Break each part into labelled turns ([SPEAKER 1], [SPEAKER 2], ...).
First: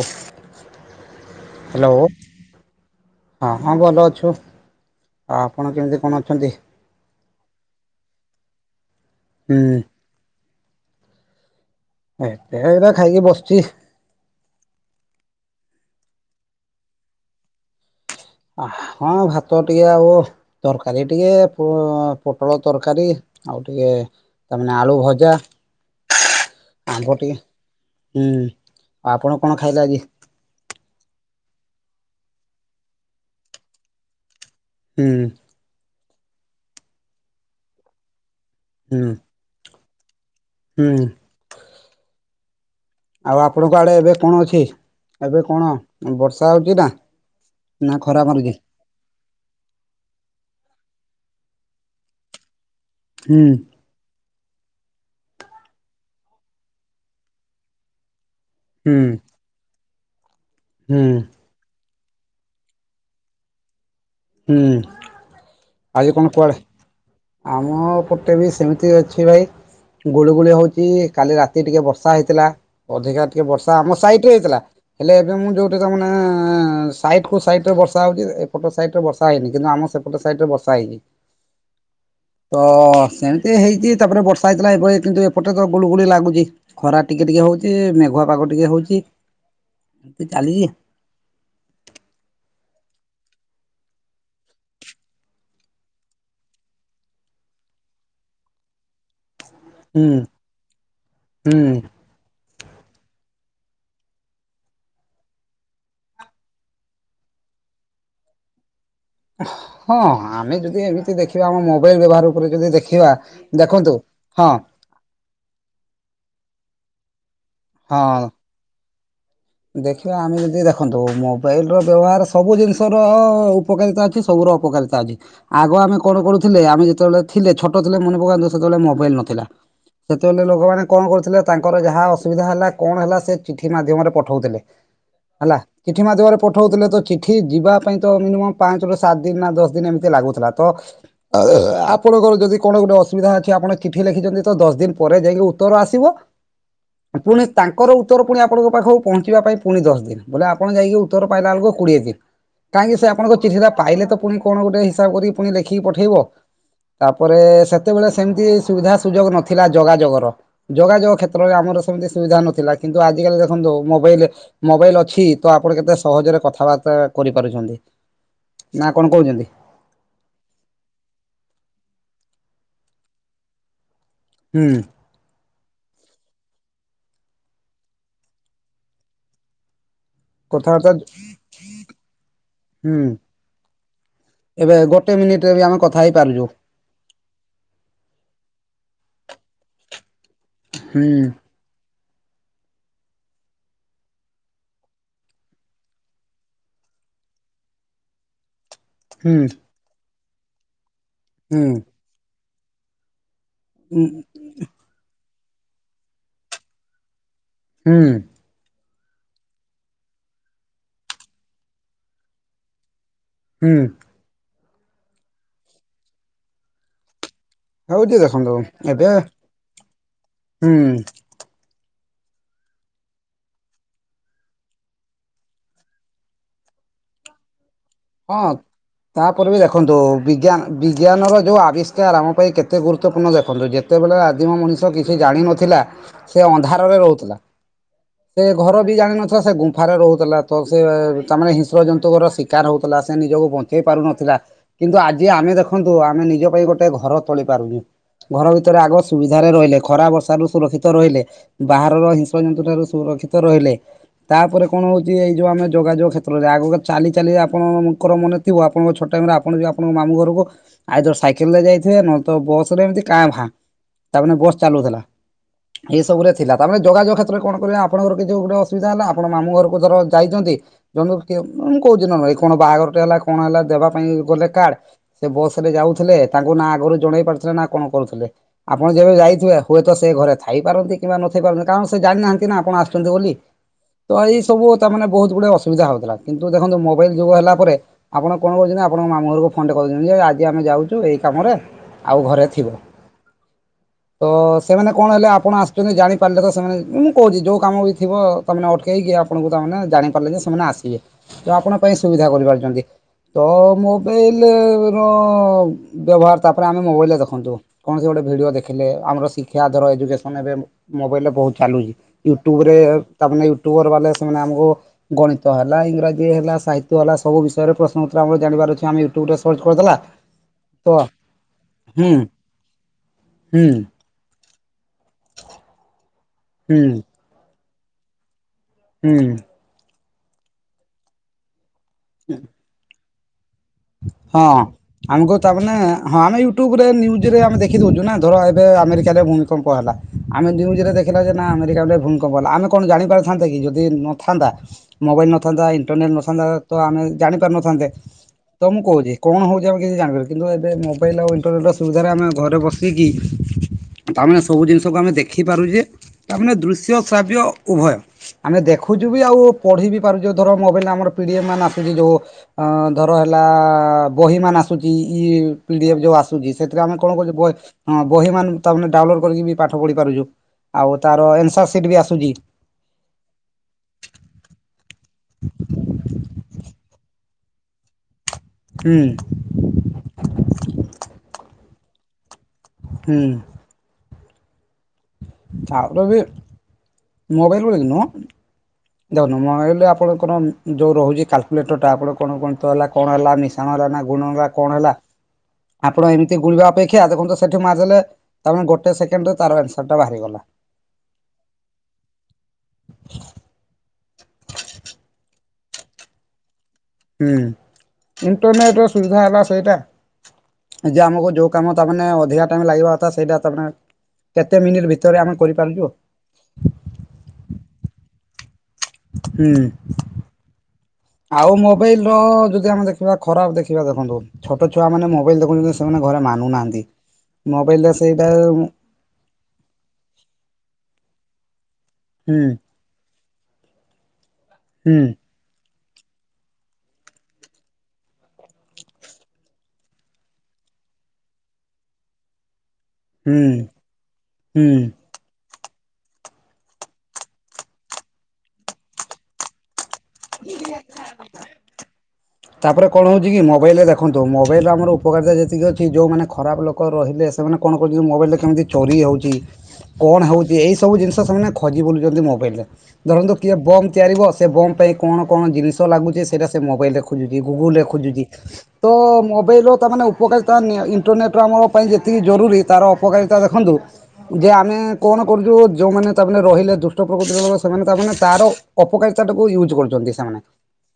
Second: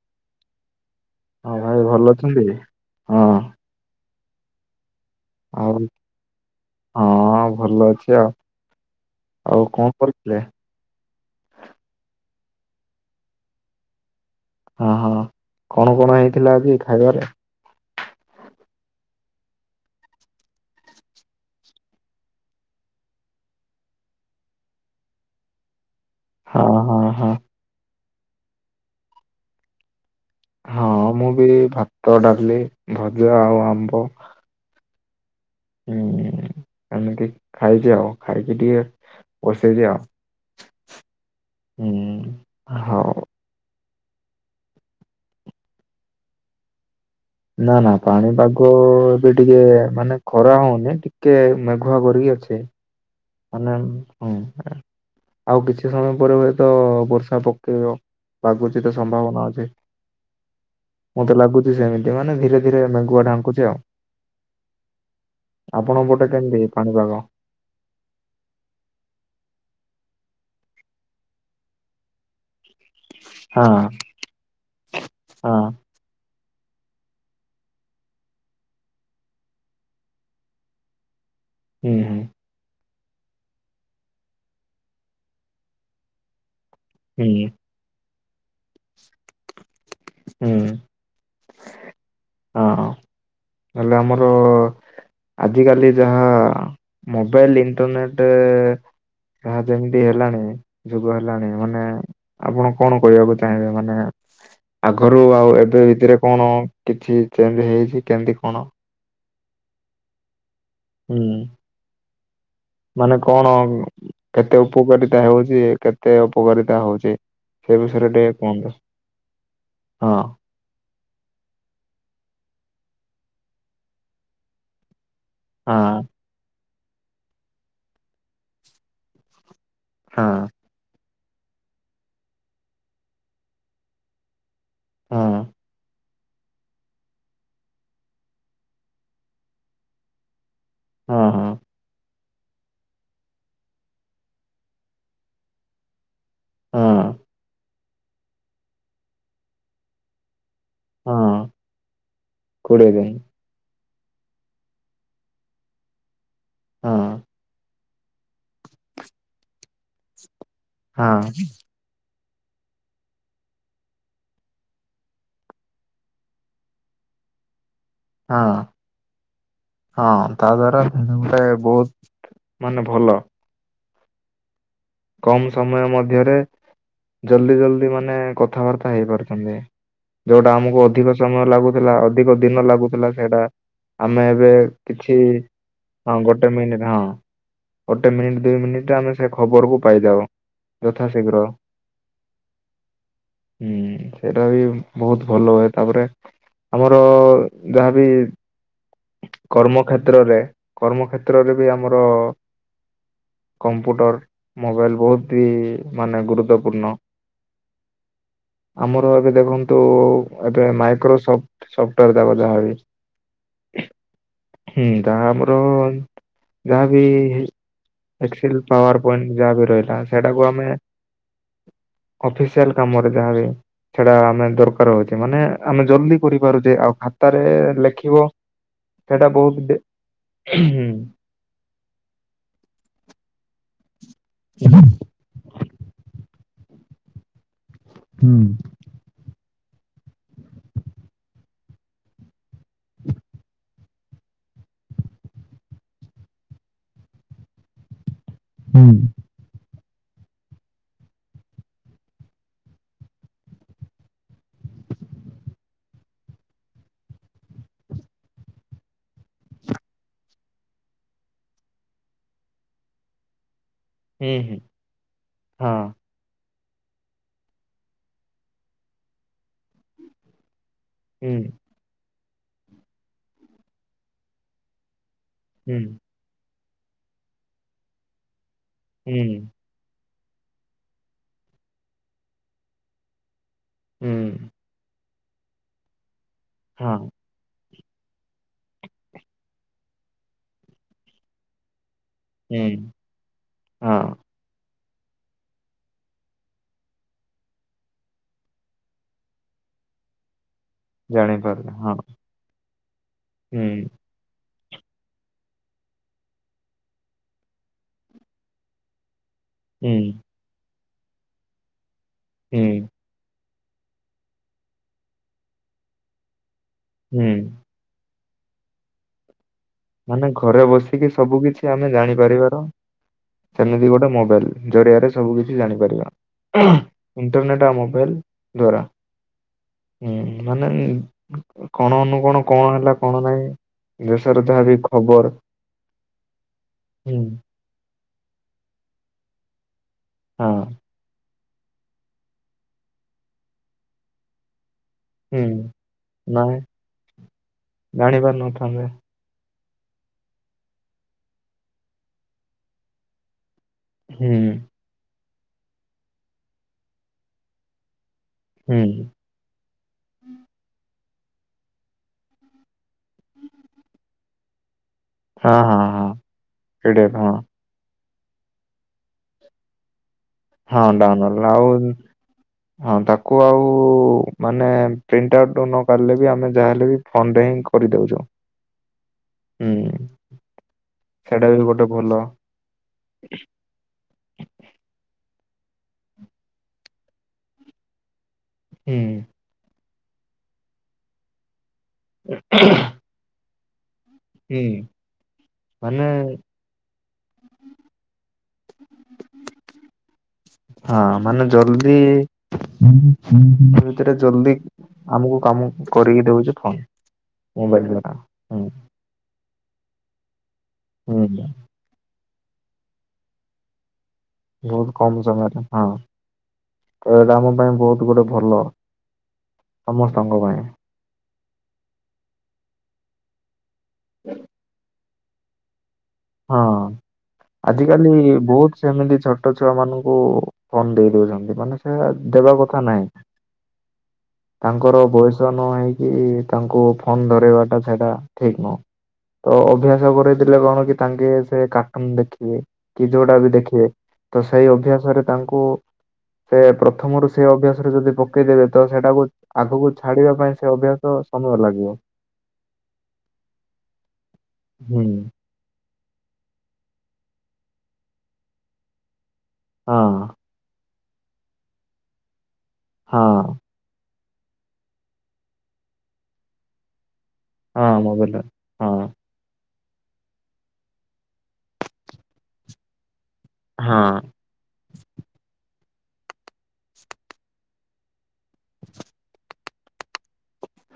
[SPEAKER 1] ଓ
[SPEAKER 2] ହଁ ଭାଇ
[SPEAKER 1] ହ୍ୟାଲୋ
[SPEAKER 2] ଭଲ ଅଛନ୍ତି? ହଁ
[SPEAKER 1] ହଁ ଭଲ ଅଛୁ। ଆପଣ
[SPEAKER 2] ଆଉ
[SPEAKER 1] କେମିତି କଣ ଅଛନ୍ତି?
[SPEAKER 2] ହଁ ଭଲ ଅଛି ଆଉ
[SPEAKER 1] ହୁଁ
[SPEAKER 2] ଆଉ କଣ କରୁଥିଲେ?
[SPEAKER 1] ଏତେ ଏବେ ଖାଇକି ବସିଛି।
[SPEAKER 2] ହଁ ହଁ କଣ କଣ ହେଇଥିଲା ଆଜି ଖାଇବାରେ?
[SPEAKER 1] ହଁ ଭାତ ଟିକେ ଆଉ ତରକାରୀ ଟିକେ ପୋ-ପୋଟଳ ତରକାରୀ। ଆଉ ଟିକେ ତାମାନେ ଆଳୁ ଭଜା
[SPEAKER 2] ହଁ ହଁ
[SPEAKER 1] ଆମ୍ବ
[SPEAKER 2] ହଁ
[SPEAKER 1] ଟିକେ ହୁଁ ଆଉ ଆପଣ କଣ ଖାଇଲେ ଆଜି?
[SPEAKER 2] ହଁ ମୁଁ ବି ଭାତ ଡାଲି ଭଜା ଆଉ ଆମ୍ବ।
[SPEAKER 1] ହୁଁ।
[SPEAKER 2] ହୁଁ ଏମିତି ଖାଇଛି ଆଉ ଖାଇକି ଟିକେ
[SPEAKER 1] ହୁଁ
[SPEAKER 2] ବସେଇଛିି ଆଉ।
[SPEAKER 1] ହୁଁ।
[SPEAKER 2] ହୁଁ ହଉ।
[SPEAKER 1] ଆଉ ଆପଣଙ୍କ ଆଡ଼େ ଏବେ କଣ ଅଛି ଏବେ କଣ ବର୍ଷା ହଉଛି ନା?
[SPEAKER 2] ନା ନା
[SPEAKER 1] ଖରା ମାରୁଛି?
[SPEAKER 2] ପାଣିପାଗ ଏବେ ଟିକେ ମାନେ ଖରା ହଉନି। ଟିକେ ମେଘୁଆ କରିକି ଅଛି
[SPEAKER 1] ହୁଁ
[SPEAKER 2] ମାନେ ହଁ। ଆଉ କିଛି ସମୟ ପରେ ହୁଏତ ବର୍ଷା ପକେଇବ ଲାଗୁଛି ତ
[SPEAKER 1] ହୁଁ
[SPEAKER 2] ସମ୍ଭାବନା ଅଛି।
[SPEAKER 1] ହୁଁ
[SPEAKER 2] ମତେ ଲାଗୁଛି ସେମିତି ମାନେ ଧୀରେ ଧୀରେ ମେଘୁଆ ଢାଙ୍କୁୁଛି ଆଉ।
[SPEAKER 1] ହୁଁ
[SPEAKER 2] ଆପଣଙ୍କ
[SPEAKER 1] ଆଜି
[SPEAKER 2] ପଟେ
[SPEAKER 1] କଣ କୁଆଡ଼େ
[SPEAKER 2] କେମିତି ପାଣିପାଗ?
[SPEAKER 1] ଆମ ଗୋଟେ ବି ସେମିତି ଅଛି ଭାଇ ଗୁଳିୁ ଗୁଳି ହଉଛି କାଲି ରାତି ଟିକେ ବର୍ଷା ହେଇଥିଲା। ଅଧିକା ଟିକେ
[SPEAKER 2] ହଁ
[SPEAKER 1] ବର୍ଷା ଆମ ସାଇଟରେ ହେଇଥିଲା ହେଲେ ଏବେ ମୁଁ
[SPEAKER 2] ହଁ
[SPEAKER 1] ଯୋଉଠି ସାଇଟ୍ କୁ ସାଇଟି ବର୍ଷା ହଉଛି ଏପଟ ସାଇଡ ରେ ବର୍ଷା ହେଇନି କିନ୍ତୁ ଆମ ସେପଟ ସାଇଡି ବର୍ଷା ହେଇ
[SPEAKER 2] ହୁଁ ହୁଁ
[SPEAKER 1] ତ ସେମିତି ହେଇଛି ତାପରେ ବର୍ଷା ହେଇଥିଲା ଏ କିନ୍ତୁ ଏପଟେ ତ ଗୁଳୁ ଗୁଳି ଲାଗୁଛି। ଖରା
[SPEAKER 2] ହୁଁ
[SPEAKER 1] ଟିକେ ଟିକେ ହଉଛି ମେଘୁଆ ପାଗ ଟିକେ ହଉଛି ଚାଲିଛି।
[SPEAKER 2] ହୁଁ ହଁ ହେଲେ ଆମର ଆଜିକାଲି ଯାହା ମୋବାଇଲ ଇଣ୍ଟରନେଟ୍ ଯାହା ଯେମିତି
[SPEAKER 1] ହୁଁ
[SPEAKER 2] ହେଲାଣି ଯୁଗ ହେଲାଣି
[SPEAKER 1] ହୁଁ।
[SPEAKER 2] ମାନେ ଆପଣ କଣ କହିବାକୁ ଚାହିଁବେ ମାନେ ଆଗରୁ ଆଉ ଏବେ ଭିତରେ କଣ କିଛି ଚେଞ୍ଜ ହେଇଛି କେମିତି କଣ?
[SPEAKER 1] ହଁ ଆମେ ଏମିତି
[SPEAKER 2] ହୁଁ
[SPEAKER 1] ଦେଖିବା ଆମ ମୋବାଇଲ ବ୍ୟବହାର ଉପରେ ଯଦି ଦେଖିବା
[SPEAKER 2] ମାନେ କଣ
[SPEAKER 1] ଦେଖନ୍ତୁ ହଁ।
[SPEAKER 2] ହେଉଛି କେତେ ଉପକାରିତା ହଉଛି ସେ ବିଷୟରେ
[SPEAKER 1] ହଁ
[SPEAKER 2] ଟିକେ କୁହନ୍ତୁ। ହଁ
[SPEAKER 1] ଦେଖିବା ଆମେ ଯଦି ଦେଖନ୍ତୁ ମୋବାଇଲ ର ବ୍ୟବହାର ସବୁ ଜିନିଷ। ଉପକାରିତା ଅଛି ସବୁର ଅପକାରିତା ଅଛି ଆଗ
[SPEAKER 2] ହଁ।
[SPEAKER 1] ଆମେ କଣ କରୁଥିଲେ ଆମେ ସେତେବେଳେ ଥିଲେ ଛୋଟ ଥିଲେ ମନେ ପକାନ୍ତୁ ସେତେବେଳେ ମୋବାଇଲ ନଥିଲା
[SPEAKER 2] ହଁ
[SPEAKER 1] ସେତେବେଳେ ଲୋକମାନେ କଣ କରୁ ତାଙ୍କର ଯାହା ଅସୁବିଧା ହେଲା କଣ ହେଲା ସେ ଚିଠି ମାଧ୍ୟମରେ ପଠଉଥିଲେ।
[SPEAKER 2] ହଁ
[SPEAKER 1] ହେଲା ଚିଠି ମାଧ୍ୟମରେ ପଠଉଥିଲେ ତ ଚିଠି ଯିବା ପାଇଁ ତ ମିନିମମ୍ ପାଞ୍ଚ ରୁ ସାତ ଦିନ ନା ଦଶ ଦିନ ଏମିତି ଲାଗୁଥିଲା। ତ
[SPEAKER 2] ହଁ ହଁ
[SPEAKER 1] ଆ ଆପଣଙ୍କର ଯଦି କଣ ଗୋଟେ ଅସୁବିଧା ଅଛି ଆପଣ ଚିଠି ଲେଖିଛନ୍ତି ତ ଦଶ ଦିନ ପରେ ଯାଇକି ଉତ୍ତର ଆସିବ।
[SPEAKER 2] ହଁ
[SPEAKER 1] ପୁଣି ତାଙ୍କର ଉତ୍ତର ପୁଣି ଆପଣଙ୍କ ପାଖକୁ ପହଞ୍ଚିବା ପାଇଁ ପୁଣି ଦଶ ଦିନ୍ ଆପଣ ଯାଇକି ଉତ୍ତର
[SPEAKER 2] ହଁ
[SPEAKER 1] ପାଇଲା ବେଳକୁ କୁ କୋଡ଼ିଏ ଦିନ୍
[SPEAKER 2] କୋଡିଏ
[SPEAKER 1] କହିକି ସେ
[SPEAKER 2] ଦିନ
[SPEAKER 1] ଆପଣଙ୍କ ଚିଠି ପାଇଲେ ତ ପୁଣି କଣ ଗୋଟେ ହିସାବ କରିକି ପୁଣି ଲେଖିକି ପଠେଇବ
[SPEAKER 2] ହଁ
[SPEAKER 1] ତାପରେ ସେ ସେତେବେଳେ ସେମିତି ସୁବିଧା ସୁଯୋଗ ନଥିଲା ଯୋଗାଯୋଗ ର ଯୋଗାଯୋଗ
[SPEAKER 2] ହଁ
[SPEAKER 1] କ୍ଷେତ୍ରରେ ଆମର ସେମିତି ସୁବିଧା ନଥିଲା କିନ୍ତୁ ଆଜିକାଲି ଦେଖନ୍ତୁ। ମୋବାଇଲ ମୋବାଇଲ ଅଛି ତ ଆପଣ କେତେ ସହଜରେ କଥାବାର୍ତ୍ତା କରିପାରୁଛନ୍ତି।
[SPEAKER 2] ହଁ
[SPEAKER 1] ନା କଣ କହୁଛନ୍ତି
[SPEAKER 2] ହଁ ତା ଦ୍ଵାରା ଗୋଟେ ବହୁତ୍ ମାନେ ଭଲ।
[SPEAKER 1] ହୁଁ।
[SPEAKER 2] କମ୍ ସମୟ ମଧ୍ୟରେ ଜଲଦି ଜଲଦି ମାନେ କଥାବାର୍ତ୍ତା ହେଇପାରୁଛନ୍ତି। ଯୋଉଟା ଆମକୁ
[SPEAKER 1] କଥାବାର୍ତ୍ତା
[SPEAKER 2] ଅଧିକ ସମୟ ଲାଗୁଥିଲା ଅଧିକ ଦିନ
[SPEAKER 1] ହୁଁ।
[SPEAKER 2] ଲାଗୁଥିଲା ସେଇଟା ଆମେ ଏବେ
[SPEAKER 1] ଗୋଟେ
[SPEAKER 2] କିଛି
[SPEAKER 1] ମିନିଟରେ ବି ଆମେ କଥା
[SPEAKER 2] ହଁ
[SPEAKER 1] ହେଇପାରୁଛୁ
[SPEAKER 2] ଗୋଟେ ମିନିଟ୍ ହଁ। ଗୋଟେ ମିନିଟ୍ ଦୁଇ ମିନିଟ୍ ଆମେ ସେ ଖବରକୁ ପାଇଯାଉ
[SPEAKER 1] ହୁଁ
[SPEAKER 2] ଯଥାଶୀଘ୍ର। ହୁଁ ସେଟା ବି ବହୁତ୍ ଭଲ ହୁଏ ତାପରେ ଆମର ଯାହାବି
[SPEAKER 1] ହୁଁ
[SPEAKER 2] କର୍ମକ୍ଷେତ୍ରରେ କର୍ମକ୍ଷେତ୍ରରେ ବି ଆମର
[SPEAKER 1] ହୁଁ।
[SPEAKER 2] ବହୁତ୍ ହି ମାନେ ଗୁରୁତ୍ୱପୂର୍ଣ୍ଣ।
[SPEAKER 1] ହୁଁ।
[SPEAKER 2] ଆମର ଏବେ ଦେଖନ୍ତୁ ଏବେ ମାଇକ୍ରୋସଫ୍ଟ୍ ସଫ୍ଟଓୟାର ଦବ ଯାହା
[SPEAKER 1] ହୁଁ।
[SPEAKER 2] ହୁଁ ତାହା ଆମର ଯାହା ବି
[SPEAKER 1] ହଉ ଟିକେ ଦେଖନ୍ତୁ
[SPEAKER 2] ଏକ୍ସଲ ପାୱାର
[SPEAKER 1] ଏବେ
[SPEAKER 2] ପଏଣ୍ଟ। ଯାହା ବି ରହିଲା ସେଟାକୁ ଆମେ
[SPEAKER 1] ହୁଁ
[SPEAKER 2] ଅଫିସିଆଲ କାମରେ ଯାହାବି। ସେଟା ଆମେ ଦରକାର ହଉଛି ମାନେ ଆମେ ଜଲଦି କରିପାରୁଛେ ଆଉ ଖାତାରେ ଲେ
[SPEAKER 1] ହଁ। ତାପରେ ବି ଦେଖନ୍ତୁ ବିଜ୍ଞାନ
[SPEAKER 2] ହୁଁ।
[SPEAKER 1] ବିଜ୍ଞାନର ଯଉ ଆବିଷ୍କାର ଆମ ପାଇଁ କେତେ ଗୁରୁତ୍ୱପୂର୍ଣ୍ଣ ଦେଖନ୍ତୁ ଯେ। ଯେତେବେଳେ ଆଜିମ ମଣିଷ କିଛି ଜାଣିନଥିଲା ସେ ଅନ୍ଧାରରେ ରହୁଥିଲା।
[SPEAKER 2] ହୁଁ
[SPEAKER 1] ସେ ଘର ବି ଜାଣିିନଥିଲା ସେ ଗୁମ୍ଫାରେ ରହୁଥିଲା ତ ସେ ତା ମାନେ ହିଂସ୍ର ଜନ୍ତୁଙ୍କର ଶିକାର ହଉଥିଲା। ଥିଲା ସେ ନିଜକୁ ବଞ୍ଚେଇ ପାରୁନଥିଲା କିନ୍ତୁ ଆଜି ଆମେ ଦେଖନ୍ତୁ ଆମେ ନିଜ ପାଇଁ ଗୋଟେ ଘର ତୋଳି ପାରୁନୁ। ଘର ଭିତରେ
[SPEAKER 2] ହୁଁ
[SPEAKER 1] ଆଗ ସୁବିଧାରେ ରହିଲେ। ଖରା ବର୍ଷାରୁ ସୁରକ୍ଷିତ ରହିଲେ ବାହାରର ହିଂସ୍ର ଜନ୍ତୁ ଠାରୁ ସୁରକ୍ଷିତ ରହିଲେ। ତାପରେ କଣ ହଉଛି ଏଇ ଯୋଉ ଆମେ ଯୋଗାଯୋଗ କ୍ଷେତ୍ରରେ ଆଗ ଚାଲି ଚାଲି। ଆପଣଙ୍କର ମନେ ଥିବ ଆପଣଙ୍କ ଛୋଟ ଟାଇମ ରେ ଆପଣ ଆପଣଙ୍କ ମାମୁ ଘରକୁ ଆଇଦର ସାଇକେଲ ରେ ଯାଇଥିବେ ନହେଲେତ ବସ ରେ ଏମତି କା ଭଁ ତାମାନେ ବସ୍
[SPEAKER 2] ହୁଁ
[SPEAKER 1] ଚାଲୁଥିଲା
[SPEAKER 2] ହଁ
[SPEAKER 1] ଏ ସବୁରେ। ଥିଲା ତାମାନେ ଯୋଗାଯୋଗ କ୍ଷେତ୍ରରେ କଣ କରିବେ ଆପଣଙ୍କର କିଛି ଗୋଟେ ଅସୁବିଧା ହେଲା ଆପଣ ମାମୁ ଘରକୁ ଧର ଯାଇଛନ୍ତି। ଜୁ ମୁଁ
[SPEAKER 2] ହୁଁ
[SPEAKER 1] କହୁଛି ନ ନ ଏ କଣ ବାହାଘରଟେ ହେଲା କଣ ହେଲା ଦେବା ପାଇଁ ଗଲେ କାର୍ଡ। ସେ ବସ ରେ
[SPEAKER 2] ହୁଁ
[SPEAKER 1] ଯାଉଥିଲେ ତାଙ୍କୁ ନା ଆଗରୁ ଜଣେଇ ପାରୁଥିଲେ ନା କଣ କରୁଥିଲେ। ଆପଣ ଯେବେ
[SPEAKER 2] ହୁଁ
[SPEAKER 1] ଯାଇଥିବେ ହୁଏତ। ସେ ଘରେ ଥାଇପାରନ୍ତି କିମ୍ବା ନଥାଇ ପାରନ୍ତି କାରଣ ସେ ଜାଣିନାହାନ୍ତି ନା ଆପଣ ଆସୁଛନ୍ତି ବୋଲି। ତ
[SPEAKER 2] ହୁଁ।
[SPEAKER 1] ଏଇ ସବୁ ତାମାନୋନେ ବହୁତ ଗୁଡେ ଅସୁବିଧା ହଉଥିଲା କିନ୍ତୁ ଦେଖନ୍ତୁ ମୋ
[SPEAKER 2] ହଁ
[SPEAKER 1] ଯୋଗ ହେଲା ପରେ ଆପଣ କଣ କରୁଛନ୍ତି ଆପଣଙ୍କ ମାମୁ ଘରକୁ ଫୋନଟେ କରଛନ୍ତି ଯେ ଆଜି ଆମେ ଯାଉଛୁ ଏଇ କାମରେ। ଆଉ ଘରେ ଥିବ
[SPEAKER 2] ହୁଁ ହଁ
[SPEAKER 1] ତ ସେମାନେ କଣ ହେଲେ ଆପଣ ଆସୁଛନ୍ତି ଜାଣିପାରିଲେ ତ ସେମାନେ ମୁଁ କହୁଛି ଯେଉଁ କାମ ବି ଥିବ ତାମାନେ ଅଟକେଇକି ଆପଣଙ୍କୁ ତା ଜାଣି ପାରିଲେ ଯେ ସେମାନେ ଆସିବେ ତ ଆପଣ
[SPEAKER 2] ଜାଣିପାରିଲେ
[SPEAKER 1] ପାଇଁ
[SPEAKER 2] ହଁ
[SPEAKER 1] ସୁବିଧା କରିପାରଛନ୍ତି ତ
[SPEAKER 2] ହୁଁ
[SPEAKER 1] ମୁବି। [inaudible] ବ୍ୟବହାର ତାପରେ ଆମେ ମୋବାଇଲ ରେ ଦେଖନ୍ତୁ କଣସି ଗୋଟେ ଭିଡିଓ ଦେଖିଲେ ଆମର ସି ଶିକ୍ଷାଧର
[SPEAKER 2] ହୁଁ
[SPEAKER 1] ଏଜୁକେସନ୍ ଏବେ ମୋବାଇଲରେ ବହୁତ ଚାଲୁଛି ୟୁଟ୍ୟୁବ୍ରରେ
[SPEAKER 2] ହୁଁ
[SPEAKER 1] ତାମାନେ। ବାଲେ ସେ ଆମକୁ ଗଣିତ ହେଲା ଇଂରାଜୀ ହେଲା ସାହିତ୍ୟ ହେଲା
[SPEAKER 2] ହୁଁ
[SPEAKER 1] ସବୁ ବିଷୟରେ ପ୍ରଶ୍ନ। ର ଜଣାର ଅ ଆ ୟୁଟୁବରେ
[SPEAKER 2] ମାନେ ଘରେ ବସିକି ସବୁ କିଛି ଆମେ
[SPEAKER 1] ହୁଁ
[SPEAKER 2] ଜାଣିପାରିବାର
[SPEAKER 1] ହୁଁ
[SPEAKER 2] ସେମିତି ଗୋଟେ ମୋବାଇଲ। ଜରିଆରେ ସବୁ କିଛି ଜାଣିପାରିବା
[SPEAKER 1] ହୁଁ
[SPEAKER 2] ଇଣ୍ଟରନେଟ ଆଉ ମୋବାଇଲ। ଦ୍ଵାରା
[SPEAKER 1] ହୁଁ।
[SPEAKER 2] ହୁଁ ମାନେ କଣ ଅନୁକଣ କଣ ହେଲା କଣ ନାହିଁ ଦେଶରେ।
[SPEAKER 1] ହଁ ଆମକୁ ତାମାନେ ହଁ ଆମେ ୟୁଟ୍ୟୁଭୁରେ
[SPEAKER 2] ହୁଁ
[SPEAKER 1] ନ୍ୟଜ ଆମ ଦେଖିଦଉଛୁ ନା ଧର ଏବେ ଆମେରିକ। କମ୍ପ ହେଲା ଆମେ
[SPEAKER 2] ହଁ
[SPEAKER 1] ନ୍ୟୁଜରେ ଦେଖିଲେଜେ। ନା ଆମେରିକା ବଳେ ଭୁଲ କଣବଲା ଆମେ କଣ ଜାଣିପାରଥାନ୍ତା କି ଯଦି ନଥାନ୍ତା। ମୋବାଇଲ
[SPEAKER 2] ହୁଁ
[SPEAKER 1] ନଥାନ୍ତା ଇଣ୍ଟରନେଟ ନଥାନ୍ତା
[SPEAKER 2] ନାଇଁ
[SPEAKER 1] ତ ଆମେ ଜାଣିପାରିନଥାନ୍ତେ
[SPEAKER 2] ଜାଣିପାରି
[SPEAKER 1] ତ ମୁଁ
[SPEAKER 2] ନଥାନ୍ତେ
[SPEAKER 1] କହୁଛି କଣ ହଉଛି। ଆମେ କିଛି ଜାଣିପାର କିନ୍ତୁ ଏବେ ମୋବାଇଲ୍ ଆଉ ଇଣ୍ଟରନେଟ୍ ସୁବିଧାରେ ଆମେ ଘରେ ବସିକି। ତାମାନେ
[SPEAKER 2] ହୁଁ
[SPEAKER 1] ସବୁ ଜିନିଷକୁ ଆମେ ଦେଖିପାରୁଛେ ତାମାନେ ଦୃଶ୍ୟ ଶ୍ରାବ୍ୟ ଉଭୟ। ଆମେ
[SPEAKER 2] ହୁଁ
[SPEAKER 1] ଦେଖୁଛୁ ବି ଆଉ ପଢି ବି ପାରୁଛୁଉ ଧର ମୋବାଇଲରେ ଆମର ପିଡିଏମ ମାନ ଆସଚି ଜୋଉ ଧର ହେଲା ବହି ମାନ ଆସୁଛି
[SPEAKER 2] ହଁ ହଁ
[SPEAKER 1] ପୀଡିଫ
[SPEAKER 2] ହଁ
[SPEAKER 1] ଯଉ ଆସୁଛିଥିରେ ଆମେ
[SPEAKER 2] ପିଡିଏଫ
[SPEAKER 1] କଣ
[SPEAKER 2] ହଁ
[SPEAKER 1] କରଛ ବହି ମମାନ ତାମାନେ ଡାଉନଲୋଡ଼ କରି ବି ପାଠଢ଼ିପାରୁଛୁ।
[SPEAKER 2] ହଁ ଡ଼ାଉନଲୋଡ଼ ଆଉ ହଁ ତାକୁ ଆଉ ମାନେ। ପ୍ରିଣ୍ଟ ଆଉଟ୍ ନକିଲେ ବି ଆମେ ଯାହା ହେଲେ ବି ଫୋନରେ ହିଁ କରିଦେଉଛୁ। ହୁଁ ସେଇଟା ବି ଗୋଟେ ଭଲ।
[SPEAKER 1] ହୁଁ। ତାପରେ ବି ମୋବାଇଲ କିନୁ
[SPEAKER 2] ହୁଁ
[SPEAKER 1] ଦେଖନ୍ତୁ ମୋବାଇଲ ଆପଣଙ୍କର ଯେଉଁ ରହୁଛି କାଲକୁଲେଟରଟା ଆପଣ କଣ ଗଣିତ ହେଲା କଣ ହେଲା ମିଶାଣ ହେଲା ନା। ଗୁଣ ହେଲା
[SPEAKER 2] ହୁଁ
[SPEAKER 1] କଣ ହେଲା ଆପଣ
[SPEAKER 2] ମାନେ
[SPEAKER 1] ଏମିତି ଗୁଣିବା ଅପେକ୍ଷା ଦେଖନ୍ତୁ ସେଠି ମାରେଲେ ତାମାନେ ଗୋଟେସେକେଣ୍ଡରେ ତାର ଆନ୍ସରଟା ବାହାରିଗଲା।
[SPEAKER 2] ହଁ ମାନେ ଜଲଦି। ସେଟା ଜଲଦି ଆମକୁ କାମ କରିକି ଦଉଛି ଫୋନ।
[SPEAKER 1] ହୁଁ
[SPEAKER 2] ମୋବାଇଲ ଦ୍ଵାରା ହୁଁ
[SPEAKER 1] ଇଣ୍ଟରନେଟ୍ ର ସୁବିଧା ହେଲା। ସେଇଟା ଯେ ଆମକୁ
[SPEAKER 2] ହୁଁ
[SPEAKER 1] ଯୋଉ କାମ ତା ମାନେ ଅଧିକା ଟାଇମ୍ ଲାଗିବା କଥା ସେଇଟା ତମେ
[SPEAKER 2] ବହୁତ କମ ସମୟରେ ହଁ ତ ଏଟା ଆମ ପାଇଁ ବହୁତ ଗୋଟେ ଭଲ
[SPEAKER 1] ହୁଁ।
[SPEAKER 2] ସମସ୍ତଙ୍କ ପାଇଁ।
[SPEAKER 1] ଆଉ ମୋବାଇଲ ର ଯଦି ଆମେ ଦେଖିବା ଖରାପ ଦେଖିବା ଦେଖନ୍ତୁ ଛୋଟ ଛୁଆ ମାନେ ମୋବାଇଲ ଦେଖଛନ୍ତି। ମାନୁନାହାନ୍ତି।
[SPEAKER 2] ଆଜ କାଲି
[SPEAKER 1] ସେଇଟା ହୁଁ
[SPEAKER 2] ବହୁତ ସେମିତି ଛୋଟ ଛୁଆ ମାନଙ୍କୁ ଫୋନ୍ ଦେଇ ଦଉଛନ୍ତି। ମାନେ ସେଟ ଦେବା
[SPEAKER 1] ହୁଁ
[SPEAKER 2] କଥା ନାହିଁ। ତାଙ୍କର ବୟସ ନ ହେଇ କି ତାଙ୍କୁ ଫୋନ୍ ଧରେଇବା ଟା ସେଟା ଠିକ୍ ନୁହୁଁ। ତ ଅଭ୍ୟାସ କରେଇଥିଲେ କଣ କି ତାଙ୍କେ ସେ କାର୍ଟୁନ ଦେଖିବେ। କି ଯୋଉଟା
[SPEAKER 1] ହୁଁ
[SPEAKER 2] ବି ଦେଖିବେ ତ ସେଇ
[SPEAKER 1] ହୁଁ।
[SPEAKER 2] ଅଭ୍ୟାସରେ ତାଙ୍କୁ ସେ ପ୍ରଥମରୁ ସେ ଅଭ୍ୟାସରେ ଯଦି ପକେଇଦେବେ ତ ସେଇଟାକୁ ଆଗକୁ ଦେଖେଇବା ପାଇଁ ସେ ଅଭ୍ୟାସ ସମୟ ଲାଗିବ।
[SPEAKER 1] ତାପରେ କଣ ହଉଛି କି ମୋବାଇଲ୍ ରେ ଦେଖନ୍ତୁ ମୋବାଇଲ୍ ରେ ଆମର
[SPEAKER 2] ହୁଁ
[SPEAKER 1] ଉପକାରିତା ଯେତିକି ଅଛି। ଯୋଉମାନେ ଖରାପ ଲୋକ ରହିଲେ ସେମାନେ କଣ କରୁଛନ୍ତି। ମୋବାଇଲ୍ ରେ କେମିତି ଚୋରି ହେଉଛି କଣ
[SPEAKER 2] ହଁ
[SPEAKER 1] ହେଉଛି ଏଇ ସବୁ ଜିନିଷ ସେମାନେ ଖୋଜି ବୁଲୁଛନ୍ତି ମୋବାଇଲ୍ ରେ। ଧରନ୍ତୁ କିଏ
[SPEAKER 2] ହଁ
[SPEAKER 1] ବମ୍ ତିଆରିବ ସେ ବମ୍ ପାଇଁ କଣ କଣ ଜିନିଷ ଲାଗୁଛେ ସେଇଟା ସେ ମୋବାଇଲ ଖୋଜୁଛି। ଗୁଗୁଲ
[SPEAKER 2] ହଁ
[SPEAKER 1] ଖୁଜୁଛି
[SPEAKER 2] ମୋବାଇଲ
[SPEAKER 1] ତ
[SPEAKER 2] ହଁ
[SPEAKER 1] ମୋବାଇଲ୍ ର ତା ମାନେ ଉପକାରୀତା ଇଣ୍ଟରନେଟ୍ ର ଆମ ପାଇଁ ଯେତିକି ଜରୁରୀ ତାର ଅପକାରୀ ତ ଦେଖନ୍ତୁ
[SPEAKER 2] ହଁ
[SPEAKER 1] ଯେ ଆମେ କଣ କରୁଛୁ? ଯୋଉଁମାନେ ତାମାନେ ରହିଲେ ଦୁଷ୍ଟ ପ୍ରକୃତି ରହ ସେମାନେ ତାମାନେ ତାର ଅପକାରିତା ଟାକୁ ୟୁଜ୍ କରୁଛନ୍ତି ସେମାନେ।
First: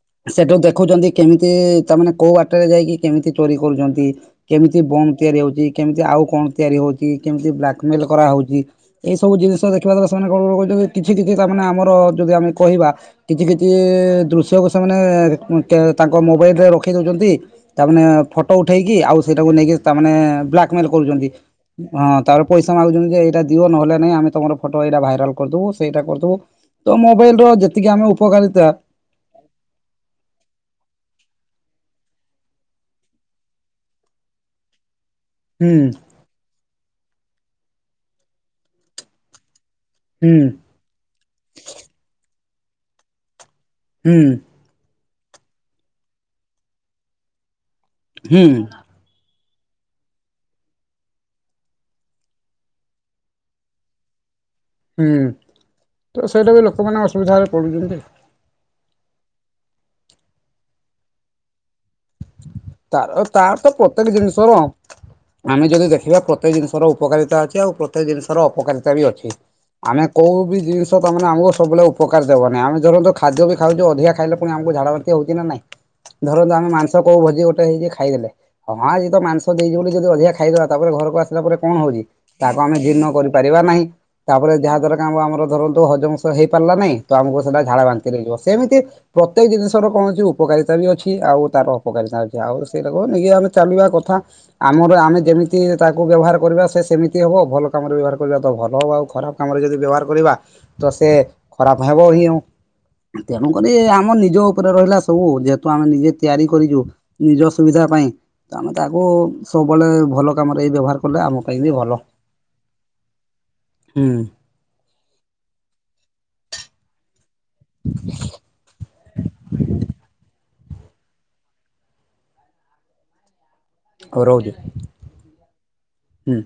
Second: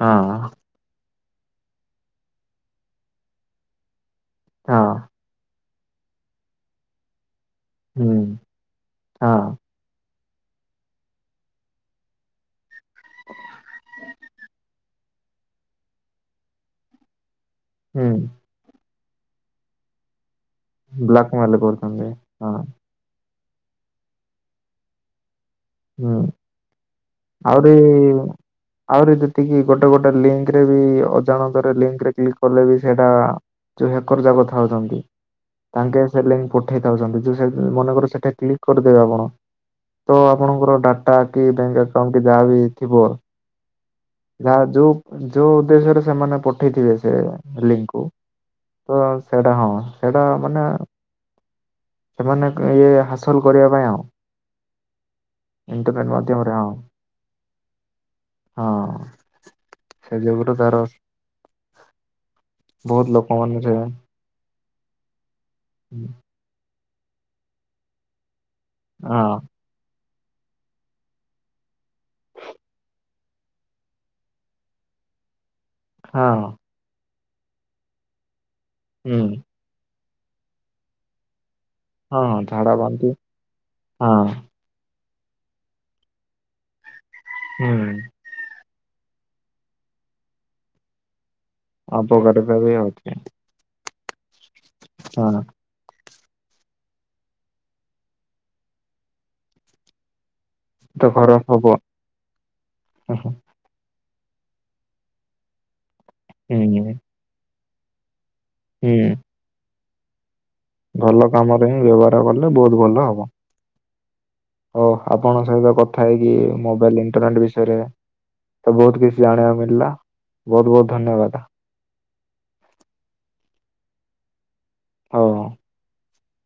[SPEAKER 2] ହଁ
[SPEAKER 1] ସେଠୁ ଦେଖୁଛନ୍ତି କେମିତି ତାମାନୋନେ କୋଉ ବାଟରେ ଯାଇକି କେମିତି ଚୋରି କରୁଛନ୍ତି। କେମିତି
[SPEAKER 2] ହଁ
[SPEAKER 1] ବମ୍ ତିଆରି ହଉଛି। କେମିତି ଆଉ କଣ ତିଆରି ହଉଛି। କେମିତି ବ୍ଲାକ୍ ମେଲ୍
[SPEAKER 2] ହୁଁ
[SPEAKER 1] କରାହଉଛି ଏଇ ସବୁ
[SPEAKER 2] ହଁ
[SPEAKER 1] ଜିନିଷ ଦେଖିବା ସେ କଣ କହୁଛନ୍ତି କିଛି କିଛି ତା ମାନେ ଆମର ଯଦି ଆମେ କହିବା କିଛି କିଛି କି ଦୃଶ୍ୟକୁ ସେମାନେ ତାଙ୍କ ମୋବାଇଲରେ ରଖେଇ ଦେଉଛନ୍ତି। ତା ମାନେ
[SPEAKER 2] ହୁଁ
[SPEAKER 1] ଫଟୋ ଉଠେଇକି ଆଉ ସେଇଟାକୁ ନେଇକି ତା ମାନେ ବ୍ଲାକ୍ ମେଲ୍ କରୁଛନ୍ତି
[SPEAKER 2] ବ୍ଲାକମେଲ କରୁଛନ୍ତି
[SPEAKER 1] ହଁ ତାପରେ ପଇସା ମାଗୁଛନ୍ତି। ଯେ ଏଇଟା ଦିଅ ନହେଲେ ନାଇ ଆମେ ତମର ଫଟୋ ଏଇଟା ଭାଇରାଲ୍ କରିଦବୁ ସେଇଟା
[SPEAKER 2] ହୁଁ
[SPEAKER 1] କରିଦବୁ ତ ମୋବାଇଲ୍ ର ଯେତିକି ଆମେ
[SPEAKER 2] ଆହୁରି
[SPEAKER 1] ଉପକାର
[SPEAKER 2] ଆହୁରି ଯେତିକି ଗୋଟେ ଗୋଟେ ଲିଙ୍କ୍ ରେ ବି ଅଜାଣତା ଏବେ ଲିଙ୍କ୍ ରେ କ୍ଲିକ୍ କଲେ ବି ସେଇଟା ଯୋଉ ହ୍ୟାକର କଥା ହଉଛନ୍ତି।
[SPEAKER 1] ହୁଁ
[SPEAKER 2] ତାଙ୍କେ ସେ ଲିଙ୍କ ପଠେଇଥାଉଛନ୍ତି ଯେଁ ମନେକ ସେଠା କ୍ଲିକ୍ କରିଦେବେ ଆପଣ। ତ
[SPEAKER 1] ହୁଁ।
[SPEAKER 2] ଆପଣଙ୍କର ଡାଟା କି ବ୍ୟାଙ୍କ୍ ଆକାଉଣ୍ଟ କି ଯାହାବି ଥିବ।
[SPEAKER 1] ହୁଁ
[SPEAKER 2] ଯାହା ଯୋଉ ଯୋଉ ଉଦ୍ଦେଶ୍ୟରେ ସେମାନେ ପଠେଇଥିବେ ସେ ଲିଙ୍କ୍
[SPEAKER 1] ହୁଁ।
[SPEAKER 2] ସେଇଟା ହଁ ସେଇଟା ମାନେ ସେମାନେ ଇଏ ହାସଲ କରିବା ପାଇଁ ଆଉ
[SPEAKER 1] ହୁଁ
[SPEAKER 2] ଇଣ୍ଟରନେଟ
[SPEAKER 1] ତ
[SPEAKER 2] ମାଧ୍ୟମରେ
[SPEAKER 1] ସେଇଟା ବି
[SPEAKER 2] ହଁ
[SPEAKER 1] ଲୋକମାନେ ଅସୁବିଧାରେ ପଡୁଛନ୍ତି।
[SPEAKER 2] ହଁ ସେ ଯୁଗରୁ ତାର ବହୁତ
[SPEAKER 1] ତାର ତାର
[SPEAKER 2] ଲୋକମାନେ
[SPEAKER 1] ତ
[SPEAKER 2] ସେ ହଁ
[SPEAKER 1] ପ୍ରତ୍ୟେକ ଜିନିଷ ର ଆମେ ଯଦି ଦେଖିବା ପ୍ରତ୍ୟକ ଜିନିଷ ଉପକାରିତା ଅଛି ଆଉ ପ୍ରତେକ ଜିନିଷର ଅପକାରିତା ବି ଅଛି। ଆମେ କୋଉ ବି ଜିନିଷ ତା ମାନେ ଆମକୁ ସବୁବେଳେ ଉପକାର ଦେବନି। ଆମେ ଧରନ୍ତୁ ଖାଦ୍ୟ ବି ଖାଉଛୁ ଅଧିକା ଖାଇଲେ ପୁଣି ଆମକୁ ଝାଡା ବାନ୍ତି ହଉଛି ନା ନାଇଁ
[SPEAKER 2] ହଁ
[SPEAKER 1] ଧରନ୍ତୁ ଆମେ ମାଂସ କୋଉ ଭୋଜି ଗୋଟେ ହେଇ ଖାଇଦେଲେ। ହଁ ଆଏ ତ
[SPEAKER 2] ହୁଁ
[SPEAKER 1] ମାଂସ ଦେଇ ବୋଲି ଯଦି ଅଧିକ ଖାଇଦାବା ତାପରେ ଘରକୁ ଆସିଲା ପରେ କଣ ହଉଛି
[SPEAKER 2] ହଁ
[SPEAKER 1] ତାକୁ
[SPEAKER 2] ଝାଡା
[SPEAKER 1] ଆମେ
[SPEAKER 2] ବାନ୍ତି
[SPEAKER 1] ଜୀର୍ଣ୍ଣ କରିପାରିବା ନାହିଁ।
[SPEAKER 2] ହଁ
[SPEAKER 1] ତାପରେ ଯାହା ଦ୍ଵାରା ଆ-ଆମର ଧରନ୍ତୁ ହଜମସ ହେଇପାରିଲା ନାହିଁ। ଆମକୁ ସେଇଟା ଝାଡା
[SPEAKER 2] ହୁଁ
[SPEAKER 1] ବାନ୍ତିରେ ହେଇଯିବ। ସେମିତି ପ୍ରତ୍ୟେକ ଜିନିଷର କୌଣସି ଉପକାରିତା ବି ଅଛି ଆଉ ତାର ଅପକାରିତା ଅଛି। ଆଉ
[SPEAKER 2] ବି
[SPEAKER 1] ସେଇଟା
[SPEAKER 2] ହଉଛି
[SPEAKER 1] ନେଜେ ଆମେ ଚାଲିବା କଥା ଆମର ଆମେ
[SPEAKER 2] ହଁ
[SPEAKER 1] ଯେମିତି ତା କକୁ ବ୍ୟବହାର କରିବା ସେ ସେମିତି ହେବ। ଭଲ କାମରେ ବ୍ୟବହାର କରିବା ତ ଭଲ ହେବ। ଆଉ ଖରାପ କାମରେ ଯଦି ବ୍ୟବହାର କରିବା ତ ସେ ଖରାପ ହେବ ହିଁ।
[SPEAKER 2] ହୁଁ
[SPEAKER 1] ତେଣୁକରି ଆମ ନିଜ ଉପରେ ରହିଲା ସବୁ ଯେହେତୁ ଆମେ ନିଜେ ତିଆରି କରିଛୁ ନିଜ ସୁବିଧା ପାଇଁ। ତ ଆମେ ତ
[SPEAKER 2] ହୁଁ
[SPEAKER 1] ଆଗୋ ସବୁବେଳେ ଭଲ ତମର ଏଇ ବ୍ୟବହାର କଲେ
[SPEAKER 2] ଭଲ
[SPEAKER 1] ଆମ ପାଇଁ
[SPEAKER 2] କାମରେ
[SPEAKER 1] ବି
[SPEAKER 2] ହିଁ
[SPEAKER 1] ଭଲ
[SPEAKER 2] ବ୍ୟବହାର କଲେ ବହୁତ ଭଲ ହବ।
[SPEAKER 1] ହୁଁ।
[SPEAKER 2] ହଉ ଆପଣଙ୍କ ସହିତ କଥା ହେଇକି ମୋବାଇଲ ଇଣ୍ଟରନେଟ୍ ବିଷୟରେ ସବୁ ବହୁତ କିଛି ଜାଣିବାକୁ ମିଳିଲା ବହୁତ ବହୁତ ଧନ୍ୟବାଦ।
[SPEAKER 1] ହଉ ରହୁଛି।
[SPEAKER 2] ହଉ।
[SPEAKER 1] ହୁଁ।